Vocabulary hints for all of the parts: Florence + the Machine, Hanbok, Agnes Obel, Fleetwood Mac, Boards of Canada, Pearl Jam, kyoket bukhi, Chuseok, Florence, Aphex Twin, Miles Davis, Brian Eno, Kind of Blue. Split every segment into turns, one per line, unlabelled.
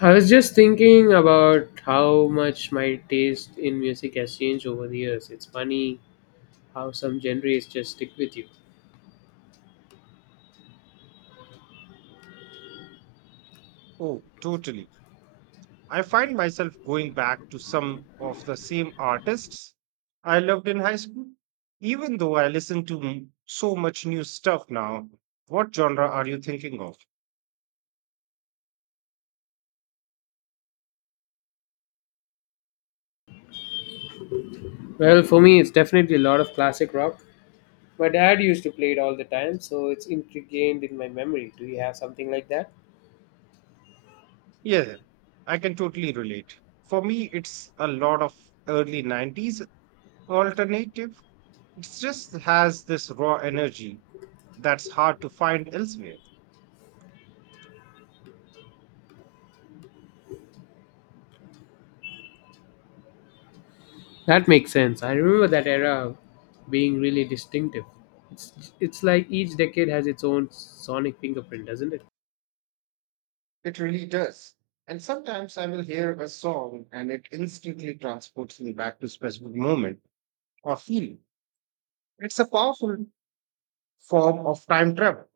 I was just thinking about how much my taste in music has changed over the years. It's funny how some genres just stick with you.
Oh, totally. I find myself going back to some of the same artists I loved in high school, even though I listen to so much new stuff now. What genre are you thinking of?
Well, for me, it's definitely a lot of classic rock. My dad used to play it all the time, so it's ingrained in my memory. Do you have something like that?
Yeah, I can totally relate. For me, it's a lot of early 90s alternative. It just has this raw energy that's hard to find elsewhere.
That makes sense. I remember that era being really distinctive. It's like each decade has its own sonic fingerprint, doesn't it?
It really does. And sometimes I will hear a song and it instantly transports me back to specific moments or feel. It's a powerful form of time travel.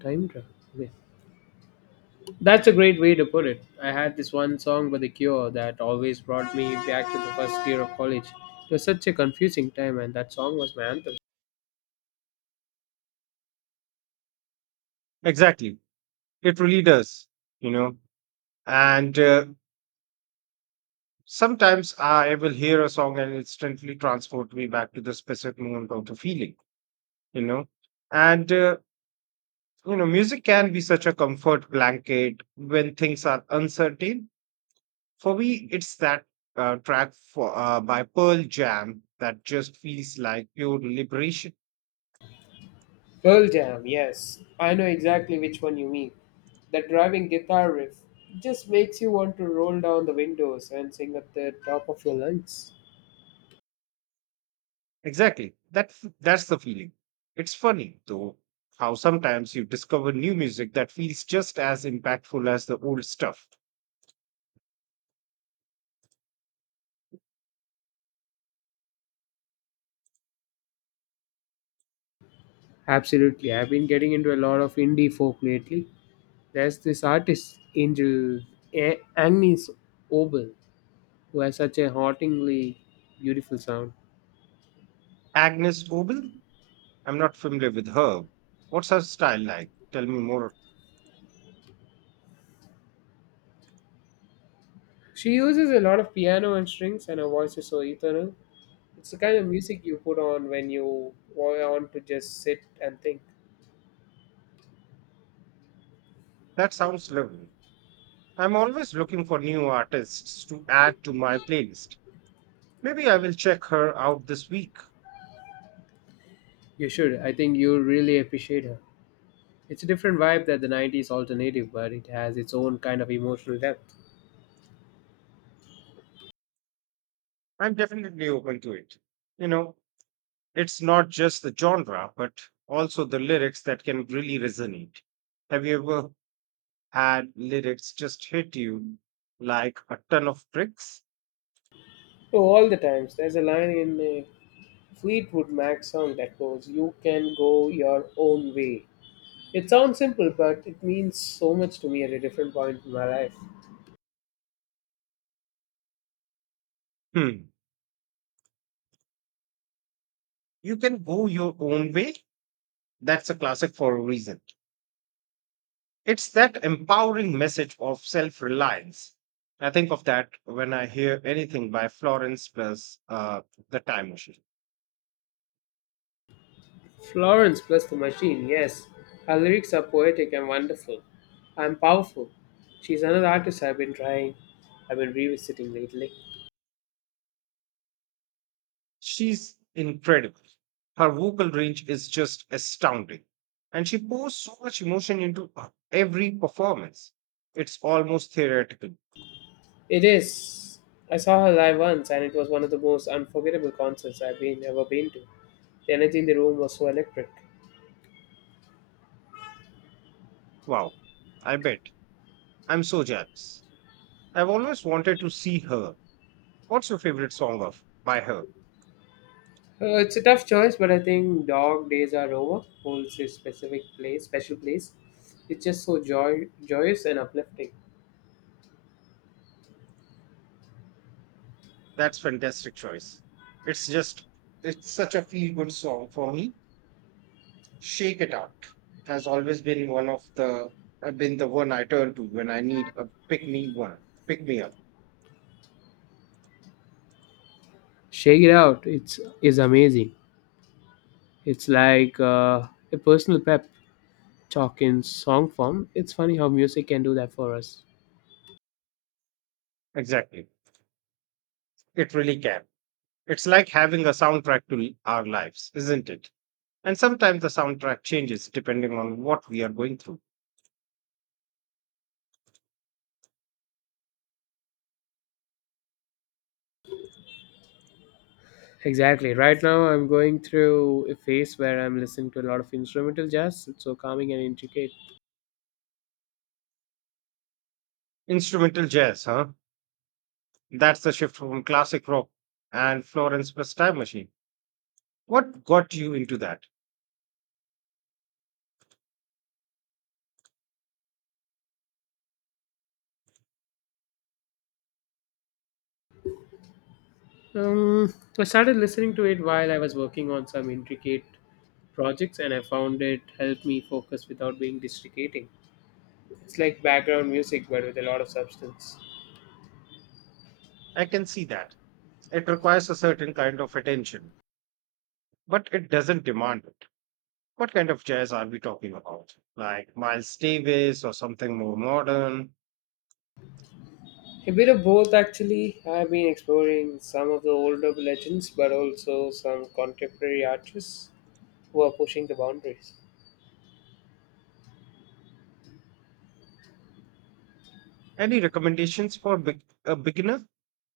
Time travel. Yeah. That's a great way to put it. I had this one song by The Cure that always brought me back to the first year of college. It was such a confusing time, and that song was my anthem.
Exactly. It really does, you know. And Sometimes I will hear a song and instantly transport me back to the specific moment of the feeling, you know. And, uh, Music can be such a comfort blanket when things are uncertain. For me, it's that track by Pearl Jam that just feels like pure liberation.
Pearl Jam, yes. I know exactly which one you mean. The driving guitar riff just makes you want to roll down the windows and sing at the top of your lungs.
Exactly. That's the feeling. It's funny though how sometimes you discover new music that feels just as impactful as the old stuff.
Absolutely. I've been getting into a lot of indie folk lately. There's this artist, Agnes Obel, who has such a hauntingly beautiful sound.
Agnes Obel? I'm not familiar with her. What's her style like? Tell me more.
She uses a lot of piano and strings, and her voice is so eternal. It's the kind of music you put on when you want to just sit and think.
That sounds lovely. I'm always looking for new artists to add to my playlist. Maybe I will check her out this week.
You should. I think you really appreciate her. It's a different vibe that the 90s alternative, but it has its own kind of emotional depth.
I'm definitely open to it. You know, it's not just the genre, but also the lyrics that can really resonate. Have you ever had lyrics just hit you like a ton of bricks?
Oh, all the times. There's a line in a Fleetwood Mac song that goes, You can go your own way. It sounds simple, but it means so much to me at a different point in my life.
Hmm. You can go your own way. That's a classic for a reason. It's that empowering message of self reliance. I think of that when I hear anything by Florence plus The Time Machine.
Florence plus the machine, yes. Her lyrics are poetic and wonderful. I'm powerful. She's another artist I've been trying. I've been revisiting lately.
She's incredible. Her vocal range is just astounding. And she pours so much emotion into every performance. It's almost theoretical.
It is. I saw her live once and it was one of the most unforgettable concerts I've been ever been to. The energy in the room was so electric.
Wow. I bet. I'm so jealous. I've always wanted to see her. What's your favorite song of by her?
It's a tough choice, but I think Dog Days Are Over holds a special place. It's just so joyous and uplifting.
That's fantastic choice. It's just it's such a feel good song for me. Shake It Out has always been one of the been the one I turn to when I need a pick me up.
Shake It Out, it's is amazing. It's like a personal pep talk in song form. It's funny how music can do that for us.
Exactly. It really can. It's like having a soundtrack to our lives, isn't it? And sometimes the soundtrack changes depending on what we are going through.
Exactly. Right now, I'm going through a phase where I'm listening to a lot of instrumental jazz. It's so calming and intricate.
Instrumental jazz, huh? That's the shift from classic rock and Florence Plus Time Machine. What got you into that?
I started listening to it while I was working on some intricate projects, and I found it helped me focus without being distracting. It's like background music, but with a lot of substance.
I can see that. It requires a certain kind of attention, but it doesn't demand it. What kind of jazz are we talking about? Like Miles Davis or something more modern?
A bit of both, actually. I've been exploring some of the older legends, but also some contemporary artists who are pushing the boundaries.
Any recommendations for a beginner?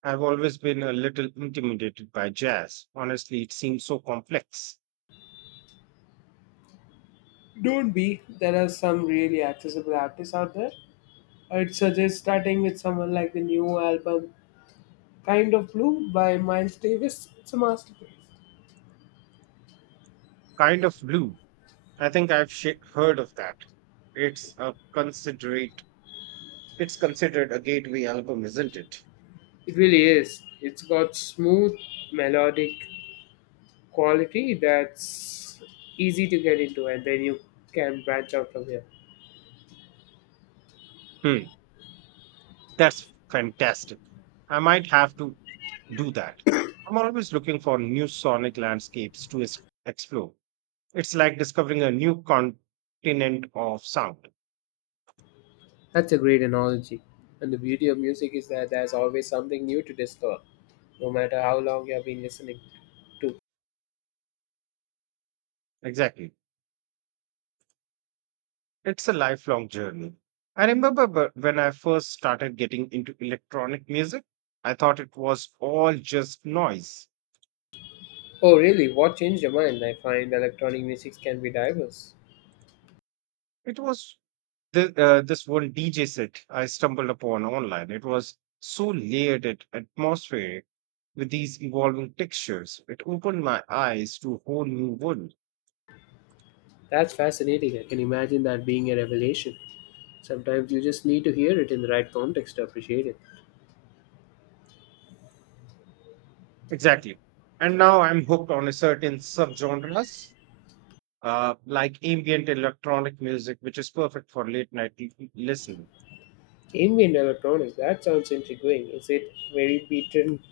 I've always been a little intimidated by jazz. Honestly, it seems so complex.
Don't be. There are some really accessible artists out there. I'd suggest starting with someone like the new album Kind of Blue by Miles Davis. It's a masterpiece.
Kind of blue. I think I've heard of that. It's a considerate. It's considered a gateway album, isn't it?
It really is. It's got smooth, melodic quality that's easy to get into, and then you can branch out from here.
Hmm. That's fantastic. I might have to do that. I'm always looking for new sonic landscapes to explore. It's like discovering a new continent of sound.
That's a great analogy. And the beauty of music is that there's always something new to discover, no matter how long you have been listening to.
Exactly. It's a lifelong journey. I remember when I first started getting into electronic music, I thought it was all just noise.
Oh, really? What changed your mind? I find electronic music can be diverse.
It was this one DJ set I stumbled upon online. It was so layered and atmospheric with these evolving textures. It opened my eyes to a whole new world.
That's fascinating. I can imagine that being a revelation. Sometimes you just need to hear it in the right context to appreciate it.
Exactly. And now I'm hooked on a certain subgenres, like ambient electronic music, which is perfect for late night listening.
Ambient electronic, that sounds intriguing. Is it very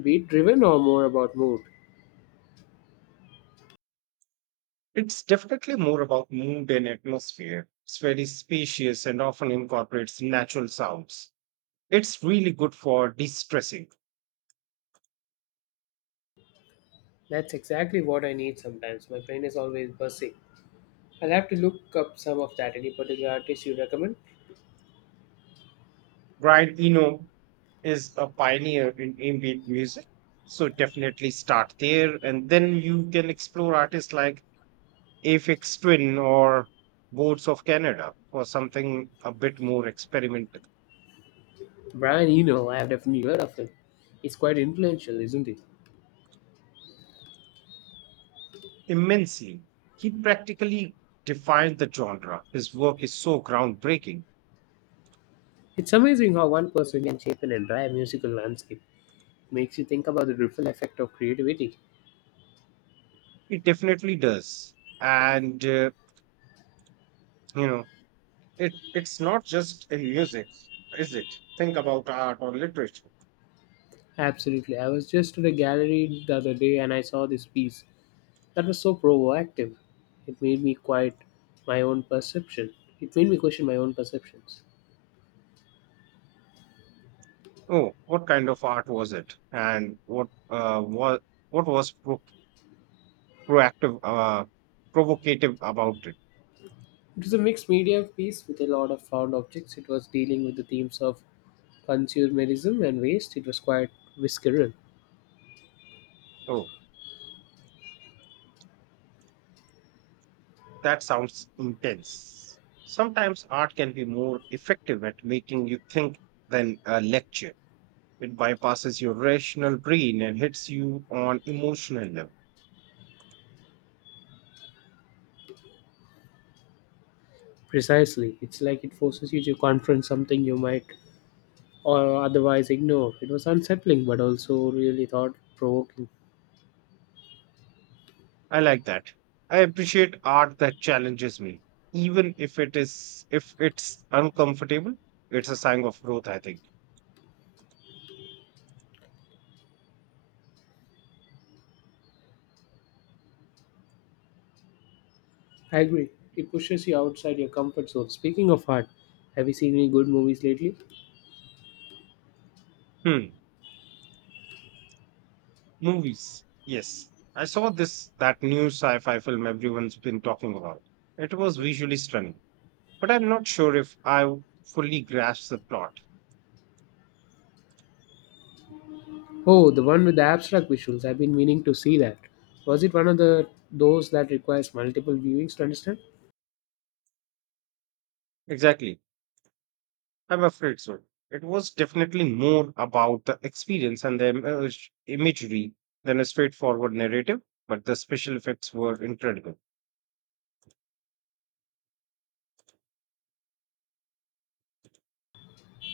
beat driven or more about mood?
It's definitely more about mood and atmosphere. It's very spacious and often incorporates natural sounds. It's really good for de stressing.
That's exactly what I need sometimes. My brain is always buzzing. I'll have to look up some of that. Any particular artist you recommend?
Brian Eno is a pioneer in ambient music. So definitely start there. And then you can explore artists like Aphex Twin or Boards of Canada or something a bit more experimental.
Brian Eno, I have definitely heard of him. He's quite influential, isn't he?
Immensely. He practically defined the genre. His work is so groundbreaking.
It's amazing how one person can shape an entire musical landscape. Makes you think about the ripple effect of creativity.
It definitely does. And, you know, it's not just in music, is it? Think about art or literature.
Absolutely. I was just at a gallery the other day and I saw this piece that was so provocative. It made me quite my own perception. It made me question my own perceptions.
Oh, what kind of art was it? And what was proactive, uh, provocative about it?
It was a mixed media piece with a lot of found objects. It was dealing with the themes of consumerism and waste. It was quite visceral.
Oh, that sounds intense. Sometimes art can be more effective at making you think than a lecture. It bypasses your rational brain and hits you on emotional level.
Precisely. It's like it forces you to confront something you might or otherwise ignore. It was unsettling but also really thought provoking.
I like that. I appreciate art that challenges me, even if it's uncomfortable. It's a sign of growth, I think.
I agree. It pushes you outside your comfort zone. Speaking of art, have you seen any good movies lately?
Hmm. Movies. Yes. I saw this that new sci-fi film everyone's been talking about. It was visually stunning, but I'm not sure if I fully grasped the plot.
Oh, the one with the abstract visuals. I've been meaning to see that. Was it one of the those that requires multiple viewings to understand?
Exactly. I'm afraid so. It was definitely more about the experience and the imagery than a straightforward narrative, but the special effects were incredible.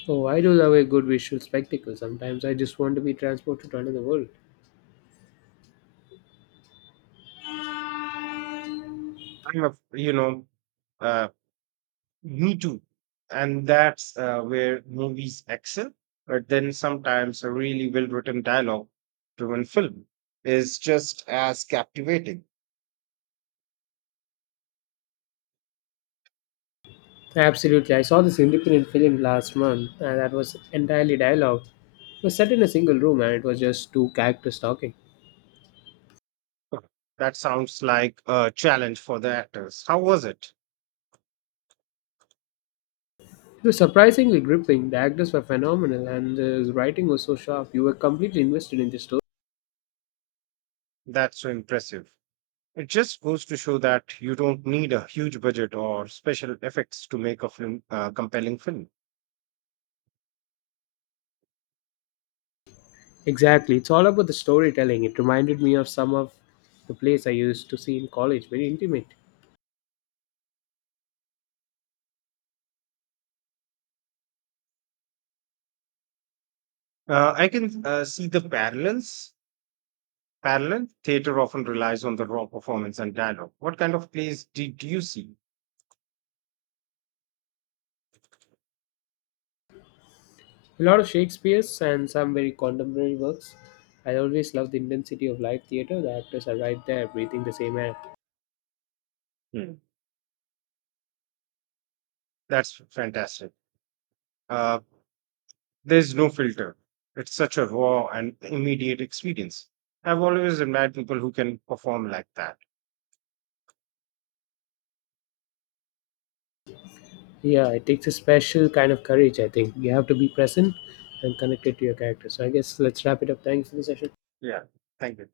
Oh, I do love a good visual spectacle. Sometimes I just want to be transported to another world.
I'm a, you know, uh, You too. And that's where movies excel. But then sometimes a really well written dialogue driven film is just as captivating.
Absolutely. I saw this independent film last month and that was entirely dialogue. It was set in a single room and it was just two characters talking.
Huh, that sounds like a challenge for the actors. How was it?
It was surprisingly gripping. The actors were phenomenal, and the writing was so sharp. You were completely invested in the story.
That's so impressive. It just goes to show that you don't need a huge budget or special effects to make compelling film.
Exactly. It's all about the storytelling. It reminded me of some of the plays I used to see in college, very intimate.
I can see the parallels. Theater often relies on the raw performance and dialogue. What kind of plays did you see?
A lot of Shakespeare's and some very contemporary works. I always love the intensity of live theatre. The actors are right there, breathing the same air.
Hmm, that's fantastic. Uh, there's no filter. It's such a raw and immediate experience. I've always admired people who can perform like that.
Yeah, it takes a special kind of courage, I think. You have to be present and connected to your character. So I guess let's wrap it up. Thanks for the session.
Yeah. Thank you.